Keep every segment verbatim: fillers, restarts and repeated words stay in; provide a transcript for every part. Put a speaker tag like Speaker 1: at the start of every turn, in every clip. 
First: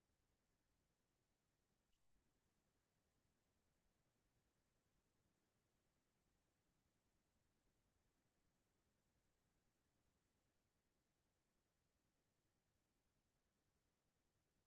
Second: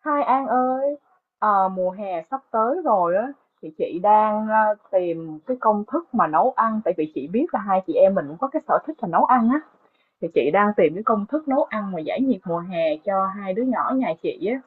Speaker 1: Hai An ơi, ờ, mùa hè sắp tới rồi á. Thì chị đang ờ, tìm cái công thức mà nấu ăn, tại vì chị biết là hai chị em mình cũng có cái sở thích là nấu ăn á. Thì chị đang tìm cái công thức nấu ăn mà giải nhiệt mùa hè cho hai đứa nhỏ nhà chị á.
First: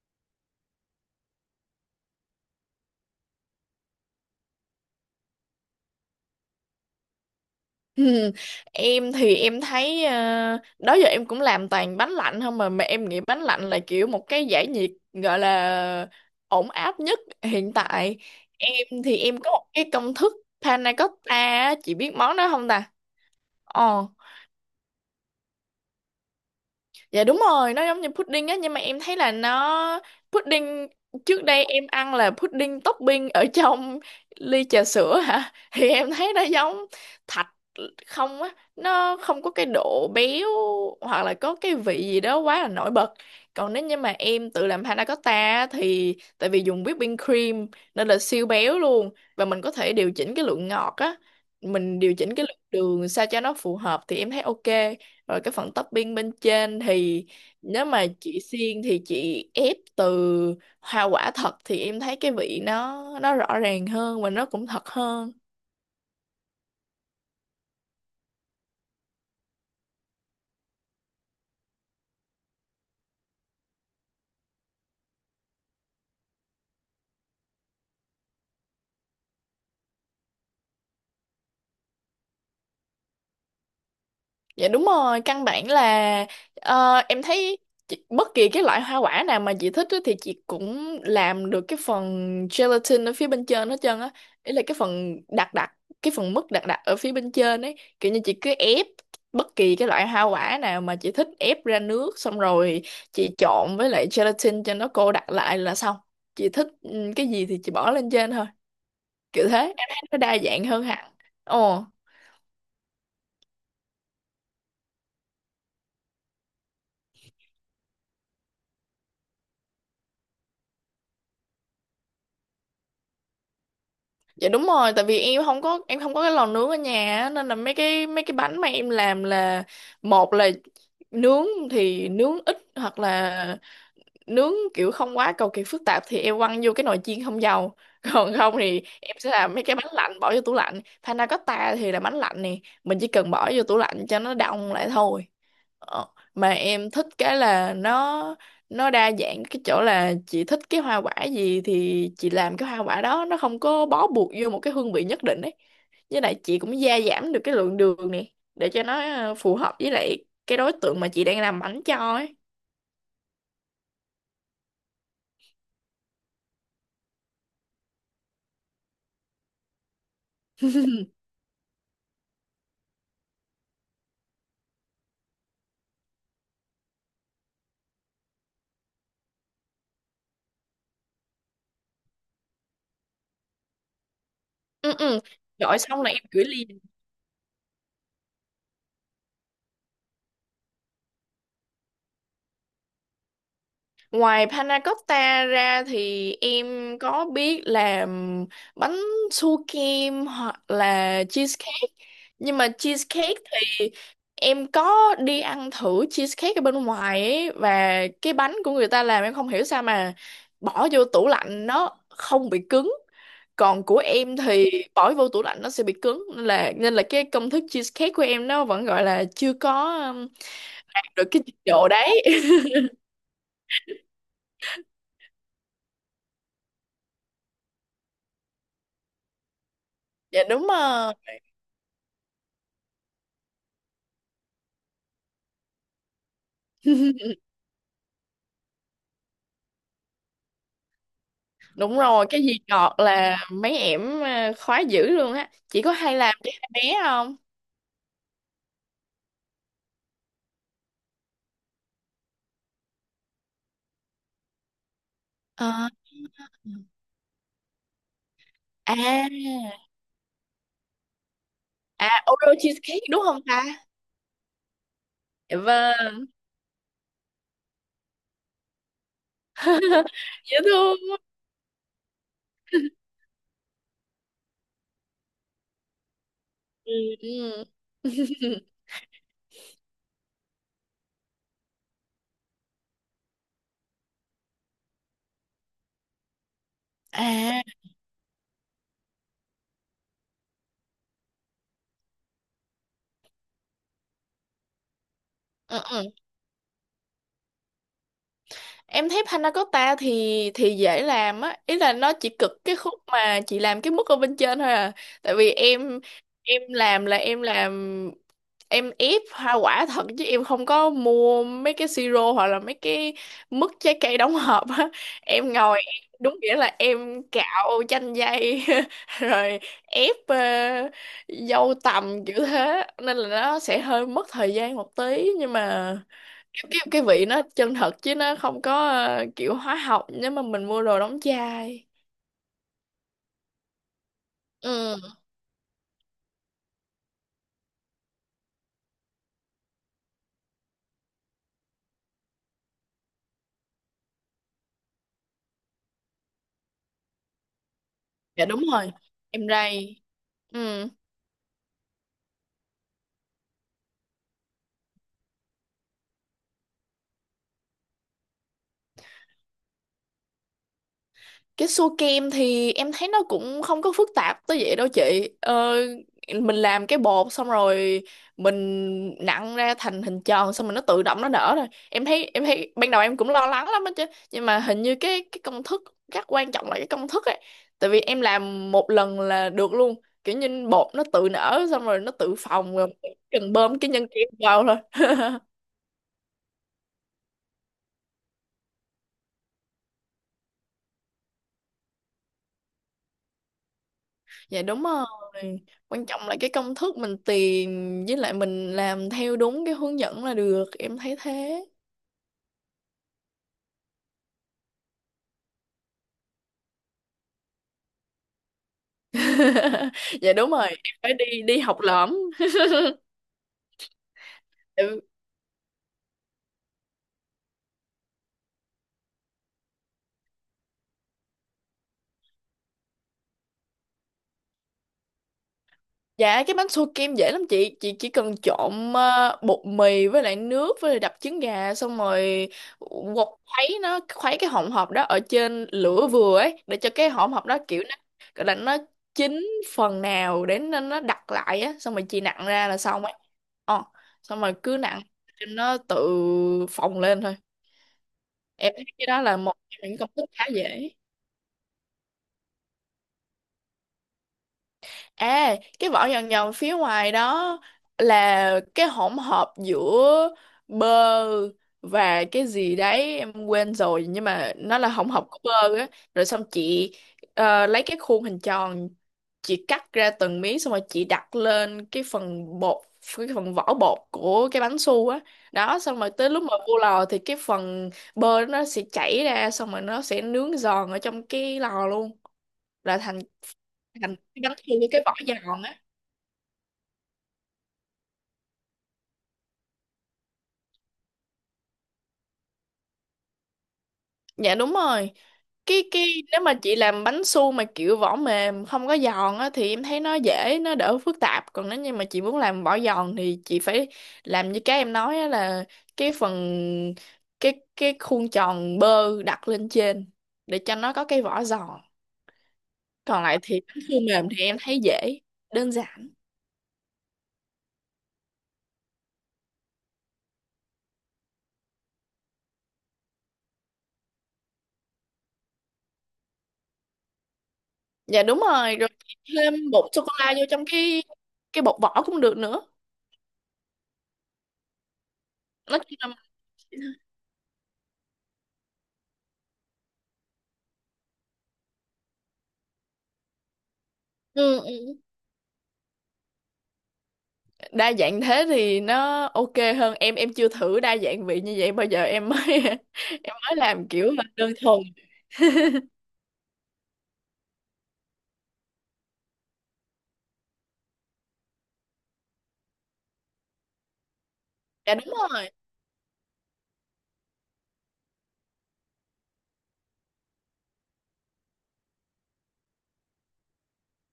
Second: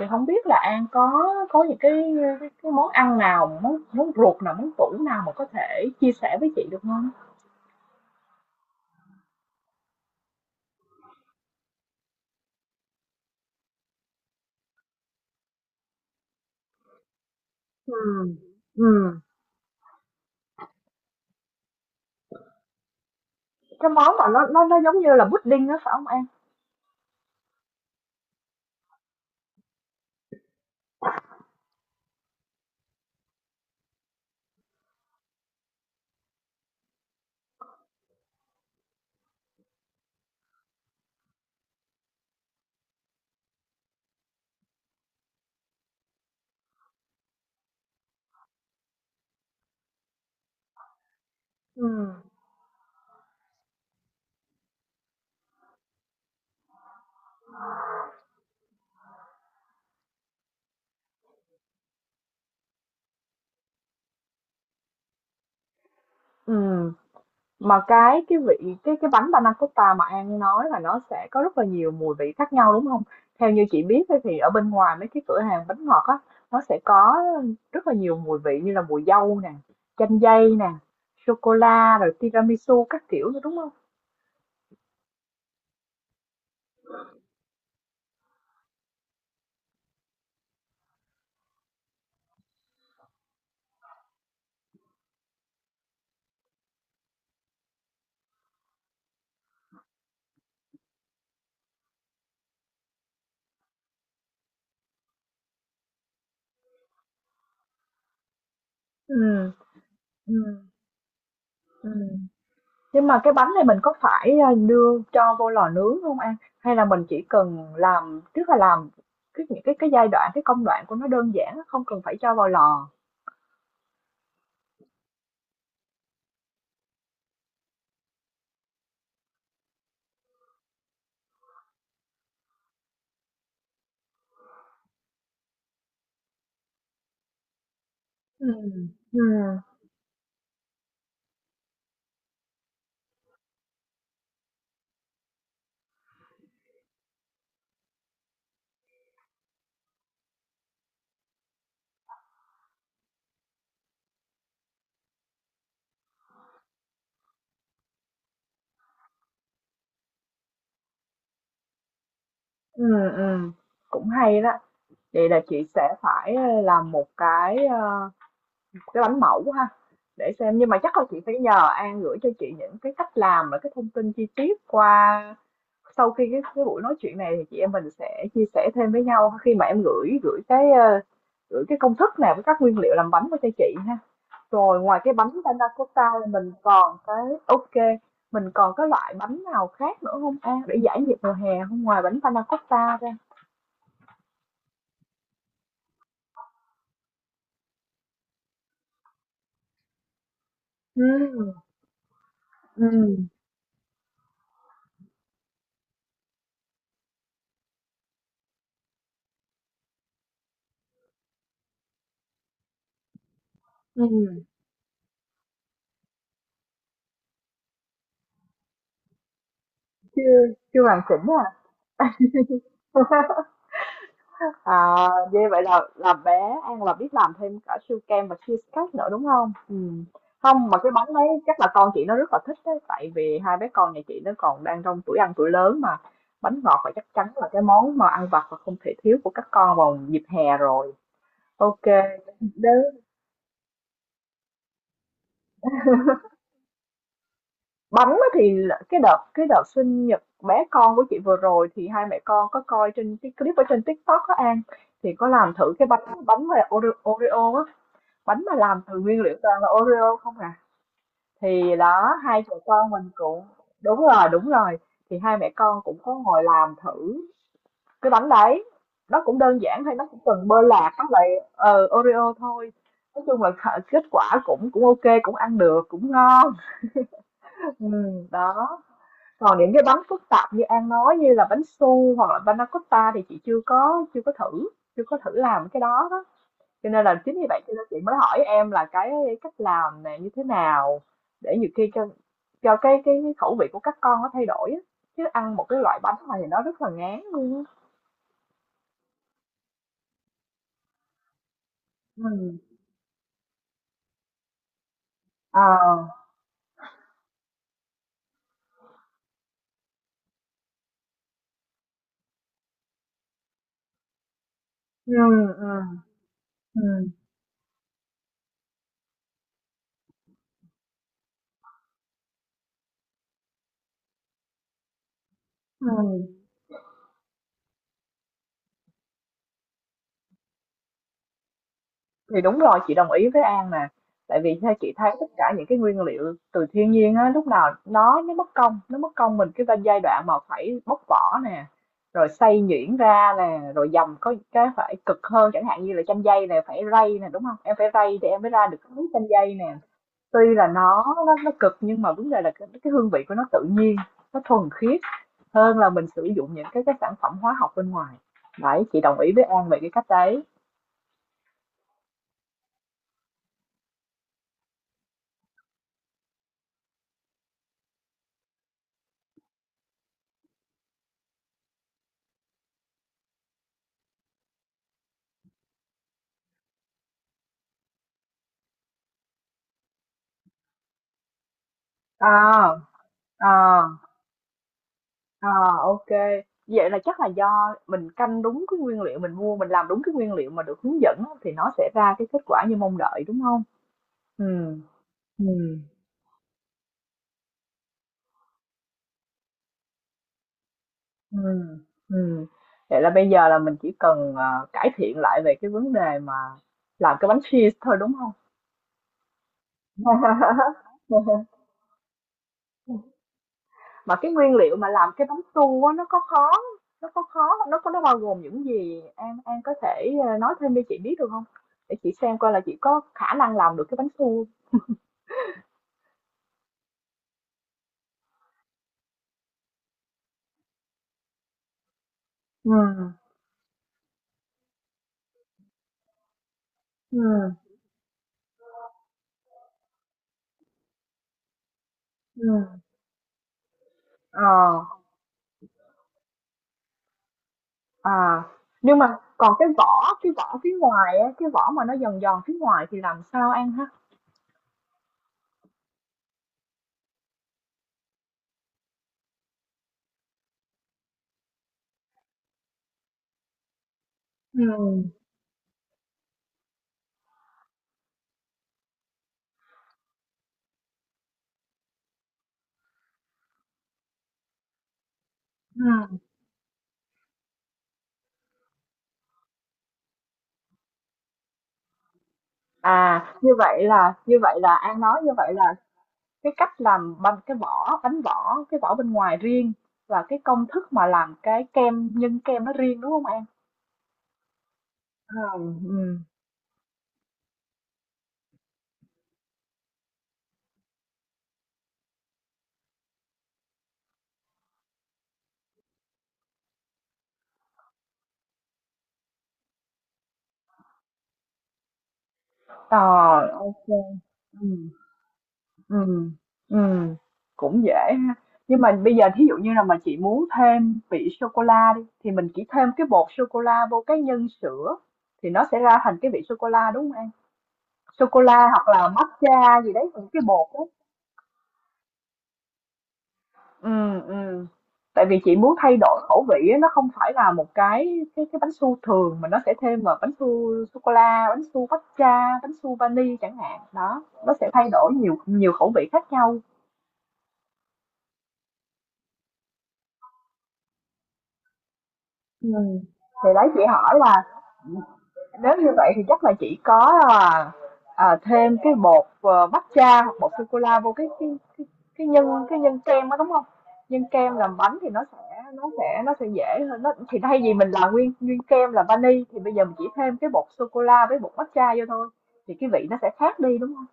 Speaker 1: Thì không biết là An có có những cái cái, cái món ăn nào, món món ruột nào, món tủ nào mà có thể chia sẻ với chị được không?
Speaker 2: Ừ, em thì em thấy ờ, đó giờ em cũng làm toàn bánh lạnh không mà mà em nghĩ bánh lạnh là kiểu một cái giải nhiệt gọi là ổn áp nhất hiện
Speaker 1: Ừ.
Speaker 2: tại. Em
Speaker 1: Ừ.
Speaker 2: thì em có một cái công thức panna cotta á, chị biết món đó không ta?
Speaker 1: Cái
Speaker 2: ờ
Speaker 1: món mà nó nó nó giống như là pudding đó phải không An?
Speaker 2: Dạ đúng rồi, nó giống như pudding á nhưng mà em thấy là nó pudding, trước đây em ăn là pudding topping ở trong ly trà sữa hả? Thì em thấy nó giống thạch không á, nó không có cái độ béo hoặc là có cái vị gì đó quá là nổi bật. Còn nếu như mà em tự làm panna cotta á, thì tại vì dùng whipping cream nên là siêu béo luôn, và mình có thể điều chỉnh cái lượng ngọt á,
Speaker 1: Ừ.
Speaker 2: mình điều chỉnh cái lượng đường sao cho nó phù hợp thì em thấy ok. Rồi cái phần topping bên trên thì nếu mà chị xiên thì chị ép từ hoa quả thật thì em thấy cái vị nó nó rõ ràng hơn và nó cũng thật hơn.
Speaker 1: Ừ. Mà cái cái vị cái cái bánh panna cotta mà An nói là nó sẽ có rất là nhiều mùi vị khác nhau đúng không? Theo như chị biết ấy, thì ở bên ngoài mấy cái cửa hàng bánh ngọt á, nó sẽ có rất là nhiều mùi vị như là mùi dâu nè, chanh dây nè, sô cô la rồi tiramisu các kiểu nữa đúng không?
Speaker 2: Dạ đúng rồi, căn bản là ờ, em thấy chị- bất kỳ cái loại hoa quả nào mà chị thích á thì chị cũng làm được cái phần gelatin ở phía bên trên hết trơn á. Ý là cái phần đặc đặc, cái phần mứt đặc đặc ở phía bên trên ấy. Kiểu như chị cứ ép bất kỳ cái loại hoa quả nào mà chị thích, ép ra nước xong rồi chị trộn với lại gelatin cho nó cô đặc lại là xong. Chị thích ừ, cái gì thì chị bỏ lên trên thôi. Kiểu
Speaker 1: Ừ,
Speaker 2: thế, em thấy nó
Speaker 1: ừ,
Speaker 2: đa dạng hơn hẳn. Ồ.
Speaker 1: ừ. Nhưng mà cái bánh này mình có phải ờ, đưa cho vô lò nướng không An? Hay là mình chỉ cần làm, tức là làm cái những cái cái giai đoạn, cái công đoạn của nó đơn giản, không cần phải cho vào lò.
Speaker 2: Dạ đúng rồi, tại vì em không có em không có cái lò nướng ở nhà á, nên là mấy cái mấy cái bánh mà em làm là một là nướng thì nướng ít hoặc là nướng kiểu không quá cầu kỳ phức tạp thì em quăng vô cái nồi chiên không dầu. Còn
Speaker 1: Ừ,
Speaker 2: không thì em
Speaker 1: ừ.
Speaker 2: sẽ làm mấy cái bánh lạnh bỏ vô tủ lạnh. Panna cotta thì là bánh lạnh nè, mình chỉ cần bỏ vô tủ lạnh cho nó đông lại thôi. Ờ, mà em thích cái là nó nó đa dạng cái chỗ là chị thích cái hoa quả gì thì chị làm cái hoa quả đó, nó không có bó buộc vô một cái hương vị nhất định ấy, với lại chị cũng gia giảm được cái lượng đường này để cho nó ờ, phù hợp với lại cái đối tượng mà chị đang làm bánh cho ấy.
Speaker 1: Ừ, ừm, cũng hay đó. Vậy là chị sẽ phải ờ, làm một cái ờ, cái bánh mẫu ha, để xem. Nhưng mà chắc là chị phải nhờ An gửi cho chị những cái cách làm và cái thông tin chi tiết, qua sau khi cái, cái buổi nói chuyện này thì chị em mình sẽ chia sẻ thêm với nhau, khi mà em gửi gửi cái ờ, gửi cái công thức này với các nguyên liệu làm bánh qua cho chị ha. Rồi
Speaker 2: ừ
Speaker 1: ngoài cái
Speaker 2: ừ
Speaker 1: bánh panna
Speaker 2: Gọi xong là
Speaker 1: cotta,
Speaker 2: em gửi
Speaker 1: mình
Speaker 2: ly.
Speaker 1: còn cái ok, mình còn cái loại bánh nào khác nữa không An, để giải nhiệt mùa hè, không ngoài bánh panna cotta ra.
Speaker 2: Ngoài panna cotta ra thì em có biết làm bánh su kem hoặc là
Speaker 1: Ừ.
Speaker 2: cheesecake. Nhưng mà
Speaker 1: Ừm,
Speaker 2: cheesecake thì em có đi ăn thử cheesecake ở bên ngoài ấy, và cái bánh của người ta làm em không hiểu sao mà bỏ vô tủ lạnh nó không bị cứng. Còn của em
Speaker 1: ừm,
Speaker 2: thì bỏ vô tủ lạnh nó sẽ bị cứng, nên là nên là cái công thức cheesecake của em nó vẫn gọi là chưa có um,
Speaker 1: chưa chưa hoàn
Speaker 2: được
Speaker 1: chỉnh
Speaker 2: cái trình độ
Speaker 1: à?
Speaker 2: đấy.
Speaker 1: À, vậy vậy là là bé An là biết làm thêm cả siêu kem và cheesecake nữa đúng không? Ừm.
Speaker 2: Dạ đúng
Speaker 1: Không, mà cái bánh
Speaker 2: rồi.
Speaker 1: đấy chắc là con chị nó rất là thích đấy, tại vì hai bé con nhà chị nó còn đang trong tuổi ăn tuổi lớn mà. Bánh ngọt là chắc chắn là cái món mà ăn vặt và không thể thiếu của các con vào dịp hè rồi. Ok.
Speaker 2: Đúng rồi, cái gì ngọt là mấy ẻm à, khoái dữ luôn á. Chị có hay làm cho hai bé không?
Speaker 1: Bánh á thì là cái đợt cái đợt sinh nhật bé con của chị vừa rồi, thì hai mẹ con có coi trên cái clip ở trên TikTok á An, thì có làm thử cái
Speaker 2: Ờ.
Speaker 1: bánh bánh mà Oreo, Oreo á, bánh mà làm từ nguyên
Speaker 2: À,
Speaker 1: liệu toàn là Oreo không à. Thì
Speaker 2: à,
Speaker 1: đó hai
Speaker 2: Oreo
Speaker 1: mẹ con
Speaker 2: cheesecake
Speaker 1: mình
Speaker 2: đúng không
Speaker 1: cũng,
Speaker 2: ta?
Speaker 1: đúng rồi, đúng rồi, thì hai mẹ
Speaker 2: Dạ
Speaker 1: con cũng có
Speaker 2: vâng.
Speaker 1: ngồi làm thử cái bánh đấy. Nó cũng đơn giản thôi, nó cũng cần
Speaker 2: Dễ
Speaker 1: bơ lạc
Speaker 2: thương.
Speaker 1: với lại ờ, Oreo thôi. Nói chung là khả- kết quả cũng cũng ok, cũng ăn được, cũng ngon.
Speaker 2: Ừ. Ừ.
Speaker 1: ừ, đó. Còn những cái bánh phức tạp như An nói, như là bánh su hoặc là panna cotta, thì chị chưa có chưa có thử, chưa có thử làm cái đó đó. Cho nên là chính vì vậy
Speaker 2: À,
Speaker 1: cho nên chị mới hỏi em là cái cách làm này như thế nào, để nhiều khi cho cho cái cái khẩu vị của các con nó thay đổi á. Chứ ăn một
Speaker 2: ừ,
Speaker 1: cái loại
Speaker 2: ừ.
Speaker 1: bánh này thì nó rất là ngán luôn á.
Speaker 2: Em thấy panna cotta thì thì dễ làm á, ý là nó chỉ cực
Speaker 1: Ừ.
Speaker 2: cái khúc mà chị làm cái mức ở bên trên thôi à. Tại vì em
Speaker 1: À.
Speaker 2: em làm là em làm em ép hoa quả thật chứ em không có mua mấy cái siro hoặc là mấy cái mứt trái cây đóng hộp á.
Speaker 1: Ừ.
Speaker 2: Em
Speaker 1: Ừ.
Speaker 2: ngồi em- đúng nghĩa là
Speaker 1: Ừ.
Speaker 2: em cạo chanh dây rồi ép ờ, dâu tằm kiểu thế nên là nó sẽ hơi mất thời gian một tí, nhưng mà
Speaker 1: Ừ.
Speaker 2: cái cái vị nó chân thật chứ nó không có ờ, kiểu hóa học nếu mà mình mua đồ đóng chai.
Speaker 1: Thì đúng rồi, chị đồng ý với An nè. Tại vì theo chị thấy
Speaker 2: Ừ.
Speaker 1: tất cả những cái nguyên liệu từ thiên nhiên á, lúc nào nó nó mất công, nó mất công mình cái giai đoạn mà phải bóc vỏ nè, rồi xay nhuyễn ra nè, rồi dầm có cái phải cực hơn, chẳng hạn như là chanh dây này phải rây nè, đúng không? Em phải rây thì em
Speaker 2: Dạ
Speaker 1: mới
Speaker 2: đúng
Speaker 1: ra được cái
Speaker 2: rồi,
Speaker 1: miếng chanh
Speaker 2: em
Speaker 1: dây nè.
Speaker 2: rây.
Speaker 1: Tuy là
Speaker 2: Ừ.
Speaker 1: nó nó nó cực, nhưng mà vấn đề là cái, cái hương vị của nó tự nhiên, nó thuần khiết hơn là mình sử dụng những cái cái sản phẩm hóa học bên ngoài. Đấy, chị đồng ý với An về cái cách đấy.
Speaker 2: Cái xua kem thì em thấy nó cũng không có phức tạp tới vậy đâu chị. Ờ, mình làm cái bột xong rồi mình nặn ra thành hình tròn, xong rồi nó tự động nó nở rồi. Em thấy em thấy ban đầu em cũng lo lắng lắm á chứ. Nhưng mà hình như cái cái công thức rất quan trọng là cái công thức ấy. Tại vì em làm một lần là được luôn. Kiểu như bột nó tự nở xong rồi nó tự
Speaker 1: À,
Speaker 2: phồng rồi, cần bơm
Speaker 1: à,
Speaker 2: cái nhân kem vào thôi.
Speaker 1: à. OK. Vậy là chắc là do mình canh đúng cái nguyên liệu mình mua, mình làm đúng cái nguyên liệu mà được hướng dẫn á, thì nó sẽ ra cái kết quả như mong đợi, đúng không? Ừ,
Speaker 2: Dạ đúng rồi.
Speaker 1: ừ,
Speaker 2: Quan trọng là cái công thức mình tìm với lại mình làm theo đúng cái hướng dẫn là được. Em thấy
Speaker 1: ừ.
Speaker 2: thế.
Speaker 1: Ừm. Vậy là bây giờ là mình chỉ cần, ờ, cải thiện lại về cái vấn đề mà làm cái bánh cheese thôi, đúng không?
Speaker 2: Dạ đúng rồi. Em phải đi đi học lỏm.
Speaker 1: Mà cái nguyên liệu mà làm cái bánh su á, nó có khó, nó có khó nó có nó bao gồm những gì? An An có thể, ờ, nói thêm cho chị biết được không, để chị xem coi là chị có khả năng làm được cái bánh su.
Speaker 2: Dạ cái bánh xua kem dễ lắm chị. Chị chỉ cần trộn ờ, bột mì với lại nước với lại đập trứng gà. Xong rồi
Speaker 1: Ừ,
Speaker 2: quật khuấy nó, khuấy cái hỗn hợp đó ở trên lửa vừa ấy, để cho cái
Speaker 1: ừ,
Speaker 2: hỗn hợp đó kiểu nó gọi là nó chín phần nào, để nó, nó đặc lại á. Xong rồi chị nặn
Speaker 1: ừ.
Speaker 2: ra là xong ấy. Ờ, xong
Speaker 1: ờ,
Speaker 2: rồi cứ nặn cho nó tự phồng lên thôi.
Speaker 1: à,
Speaker 2: Em thấy
Speaker 1: nhưng
Speaker 2: cái
Speaker 1: mà
Speaker 2: đó là
Speaker 1: còn
Speaker 2: một
Speaker 1: cái
Speaker 2: trong những công
Speaker 1: vỏ
Speaker 2: thức
Speaker 1: cái
Speaker 2: khá
Speaker 1: vỏ phía
Speaker 2: dễ.
Speaker 1: ngoài á, cái vỏ mà nó giòn giòn phía ngoài thì làm sao ăn ha?
Speaker 2: À, cái vỏ nhòn nhòn phía ngoài đó là cái hỗn hợp giữa bơ và cái gì đấy em quên rồi, nhưng mà
Speaker 1: Ừ,
Speaker 2: nó là hỗn hợp của bơ á, rồi xong chị ờ, lấy cái khuôn hình tròn, chị cắt ra từng miếng xong rồi chị đặt lên cái phần bột, cái phần vỏ bột của cái bánh su á đó, xong rồi
Speaker 1: ừ.
Speaker 2: tới lúc mà vô lò thì cái phần bơ nó sẽ chảy ra, xong rồi nó sẽ nướng giòn ở trong cái lò luôn, là thành
Speaker 1: À, như vậy là
Speaker 2: thành
Speaker 1: như
Speaker 2: cái bánh
Speaker 1: vậy
Speaker 2: su
Speaker 1: là
Speaker 2: với
Speaker 1: An
Speaker 2: cái vỏ
Speaker 1: nói như vậy
Speaker 2: giòn
Speaker 1: là
Speaker 2: á.
Speaker 1: cái cách làm bánh, cái vỏ bánh vỏ cái vỏ bên ngoài riêng, và cái công thức mà làm cái kem nhân kem nó riêng, đúng không An?
Speaker 2: Dạ đúng rồi.
Speaker 1: Ờ.
Speaker 2: Cái cái
Speaker 1: Ừ.
Speaker 2: nếu mà chị làm bánh su mà kiểu vỏ mềm không có giòn á thì em thấy nó dễ, nó đỡ phức tạp. Còn nếu như mà chị muốn làm vỏ giòn thì chị phải làm như cái em nói á, là cái phần cái cái khuôn tròn bơ đặt lên trên để cho nó có cái vỏ giòn.
Speaker 1: Ờ,
Speaker 2: Còn lại thì bánh
Speaker 1: ok.
Speaker 2: su mềm thì em
Speaker 1: Ừ.
Speaker 2: thấy dễ, đơn giản.
Speaker 1: Ừm, ừm, cũng dễ ha. Nhưng mà bây giờ thí dụ như là mà chị muốn thêm vị sô cô la đi, thì mình chỉ thêm cái bột sô cô la vô cái nhân sữa, thì nó sẽ ra thành cái vị sô cô la đúng không em?
Speaker 2: Dạ
Speaker 1: Sô
Speaker 2: đúng
Speaker 1: cô la
Speaker 2: rồi,
Speaker 1: hoặc
Speaker 2: rồi
Speaker 1: là
Speaker 2: chị thêm
Speaker 1: matcha
Speaker 2: bột
Speaker 1: gì
Speaker 2: sô cô
Speaker 1: đấy, những
Speaker 2: la
Speaker 1: cái
Speaker 2: vô trong
Speaker 1: bột đó.
Speaker 2: cái cái bột vỏ cũng được nữa.
Speaker 1: Ừ, ừ. Tại vì chị muốn
Speaker 2: Nói
Speaker 1: thay
Speaker 2: chung là
Speaker 1: đổi khẩu vị á, nó không phải là một cái cái cái bánh su thường mà nó sẽ thêm vào bánh su sô cô la, bánh su matcha, bánh su vani chẳng hạn. Đó,
Speaker 2: ừ,
Speaker 1: nó
Speaker 2: ừ.
Speaker 1: sẽ thay
Speaker 2: Ừ.
Speaker 1: đổi nhiều nhiều khẩu vị khác nhau.
Speaker 2: Đa dạng thế thì nó ok hơn, em em chưa thử đa dạng vị như vậy bao giờ, em mới
Speaker 1: Ừm.
Speaker 2: em
Speaker 1: Thì
Speaker 2: mới
Speaker 1: đấy, chị
Speaker 2: làm kiểu
Speaker 1: hỏi
Speaker 2: là
Speaker 1: là,
Speaker 2: đơn thuần.
Speaker 1: nếu như vậy thì chắc là chỉ có là, à, thêm cái bột, ờ, matcha hoặc bột sô-cô-la vô cái cái cái cái nhân cái nhân kem đó, đúng không? Nhân kem làm
Speaker 2: Dạ
Speaker 1: bánh thì
Speaker 2: đúng
Speaker 1: nó
Speaker 2: rồi.
Speaker 1: sẽ nó sẽ nó sẽ dễ hơn, nó thì thay vì mình làm nguyên nguyên kem là vani thì bây giờ mình chỉ thêm cái bột sô-cô-la với bột matcha vô thôi, thì cái vị nó sẽ khác đi, đúng không?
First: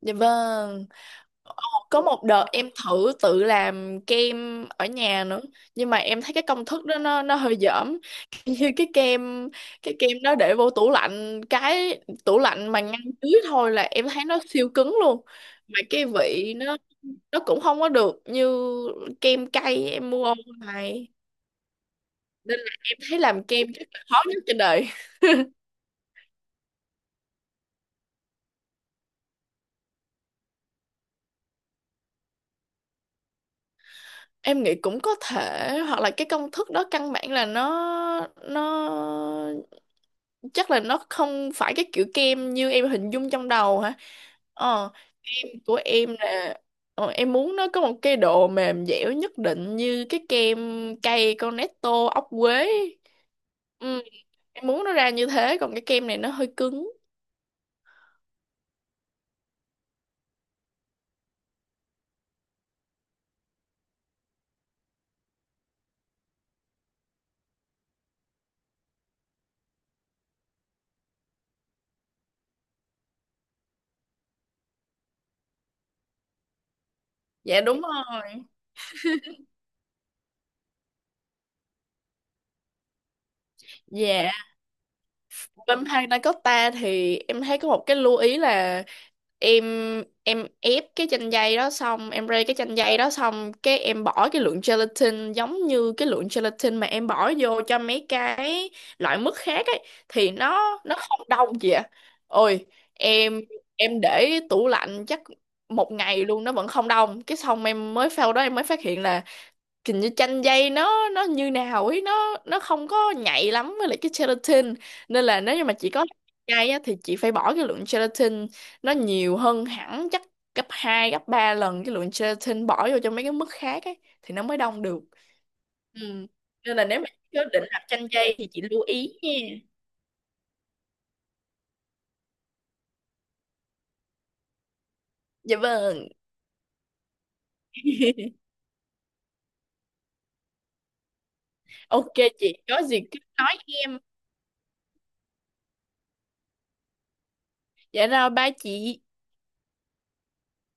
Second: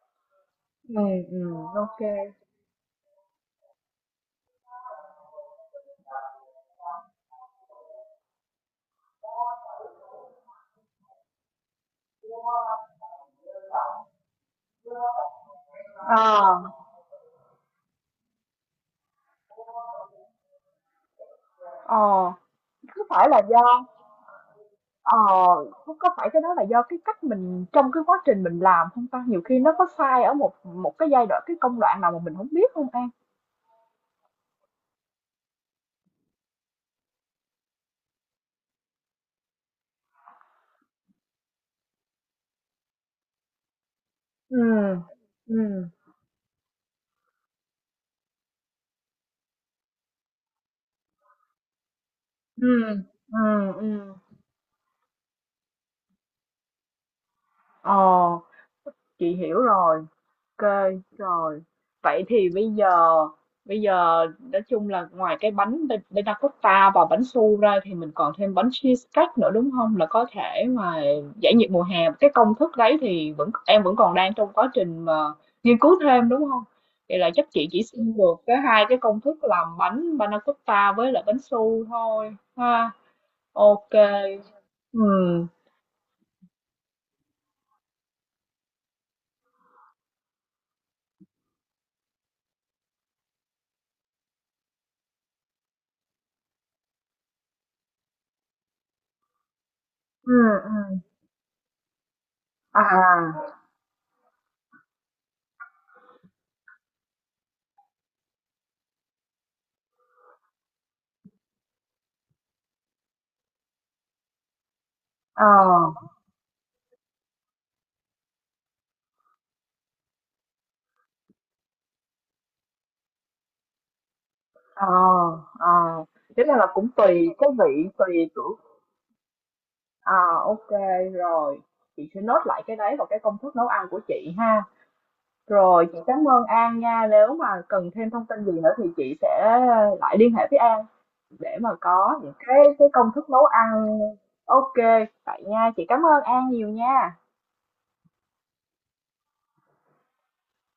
Speaker 2: Dạ vâng.
Speaker 1: Ừm,
Speaker 2: Ồ,
Speaker 1: ừm, ô
Speaker 2: có
Speaker 1: kê.
Speaker 2: một đợt em thử tự làm kem ở nhà nữa nhưng mà em thấy cái công thức đó nó nó hơi dởm. Kiểu như cái kem, cái kem đó để vô tủ lạnh, cái tủ lạnh mà ngăn dưới thôi là em thấy nó siêu cứng luôn, mà cái vị
Speaker 1: Ờ,
Speaker 2: nó nó cũng không có được như kem cay em mua online,
Speaker 1: ờ,
Speaker 2: nên là em
Speaker 1: có
Speaker 2: thấy
Speaker 1: phải là
Speaker 2: làm kem
Speaker 1: do
Speaker 2: chắc là khó nhất trên đời.
Speaker 1: Ờ, có có phải cái đó là do cái cách mình trong cái quá trình mình làm không ta? Nhiều khi nó có sai ở một một cái giai đoạn cái công đoạn nào mà mình không biết không An?
Speaker 2: Em nghĩ cũng có thể, hoặc là cái công thức đó căn bản là nó nó chắc là nó không phải cái kiểu kem như em hình dung trong đầu hả.
Speaker 1: Ừ,
Speaker 2: ờ em
Speaker 1: ừ,
Speaker 2: của em là ờ, em muốn nó có một cái độ mềm dẻo nhất định như cái kem cây Cornetto ốc quế.
Speaker 1: ừ, ừ.
Speaker 2: Ừ,
Speaker 1: Ừm.
Speaker 2: em muốn nó ra như thế, còn cái kem này nó hơi cứng.
Speaker 1: Ờ, chị hiểu rồi. Ok, rồi. Vậy thì bây giờ bây giờ nói chung là ngoài cái bánh bê- bê ta cotta và bánh su ra thì mình còn thêm bánh cheesecake nữa đúng không? Là có thể mà giải nhiệt mùa hè. Cái công thức đấy thì vẫn em vẫn còn đang trong quá trình mà nghiên cứu thêm đúng không? Vậy là chắc
Speaker 2: Dạ
Speaker 1: chị
Speaker 2: đúng
Speaker 1: chỉ xin được
Speaker 2: rồi.
Speaker 1: cái hai cái công thức làm bánh panna cotta với lại bánh su thôi ha. Ok.
Speaker 2: Dạ,
Speaker 1: Ừ.
Speaker 2: Vampire Dakota thì em thấy có một cái lưu ý là em em ép cái chanh dây đó xong em rây cái chanh dây đó, xong cái em bỏ cái lượng gelatin giống như cái lượng gelatin mà em bỏ vô cho mấy cái loại mứt khác ấy thì
Speaker 1: Ừ.
Speaker 2: nó nó
Speaker 1: Ừ.
Speaker 2: không đông gì ạ. Ôi, em
Speaker 1: À,
Speaker 2: em để tủ lạnh chắc một ngày luôn nó vẫn không đông, cái xong em mới, sau đó em mới phát hiện là kiểu như chanh dây nó nó như nào ấy, nó nó không có nhạy lắm với lại cái gelatin, nên là
Speaker 1: ờ.
Speaker 2: nếu như mà chị có chai á, thì chị phải bỏ cái lượng gelatin nó nhiều hơn hẳn, chắc gấp hai gấp ba lần cái lượng gelatin bỏ vô cho mấy cái mức khác ấy thì nó mới đông
Speaker 1: Ờ,
Speaker 2: được.
Speaker 1: ờ,
Speaker 2: Ừ.
Speaker 1: thế là, là
Speaker 2: Nên là
Speaker 1: cũng
Speaker 2: nếu mà chị
Speaker 1: tùy
Speaker 2: có
Speaker 1: cái
Speaker 2: định làm
Speaker 1: vị
Speaker 2: chanh
Speaker 1: tùy
Speaker 2: dây thì
Speaker 1: tuổi.
Speaker 2: chị lưu ý nha.
Speaker 1: À, ok, rồi. Chị sẽ nốt lại cái đấy vào cái công thức nấu ăn của chị ha.
Speaker 2: Dạ
Speaker 1: Rồi chị
Speaker 2: vâng.
Speaker 1: cảm ơn An nha, nếu mà cần thêm thông tin gì nữa thì chị sẽ lại liên hệ với An để mà
Speaker 2: Ok,
Speaker 1: có những
Speaker 2: chị
Speaker 1: cái
Speaker 2: có
Speaker 1: cái
Speaker 2: gì
Speaker 1: công
Speaker 2: cứ
Speaker 1: thức nấu
Speaker 2: nói
Speaker 1: ăn.
Speaker 2: em.
Speaker 1: Ok, vậy nha, chị cảm ơn An nhiều nha.
Speaker 2: Dạ rồi ba chị.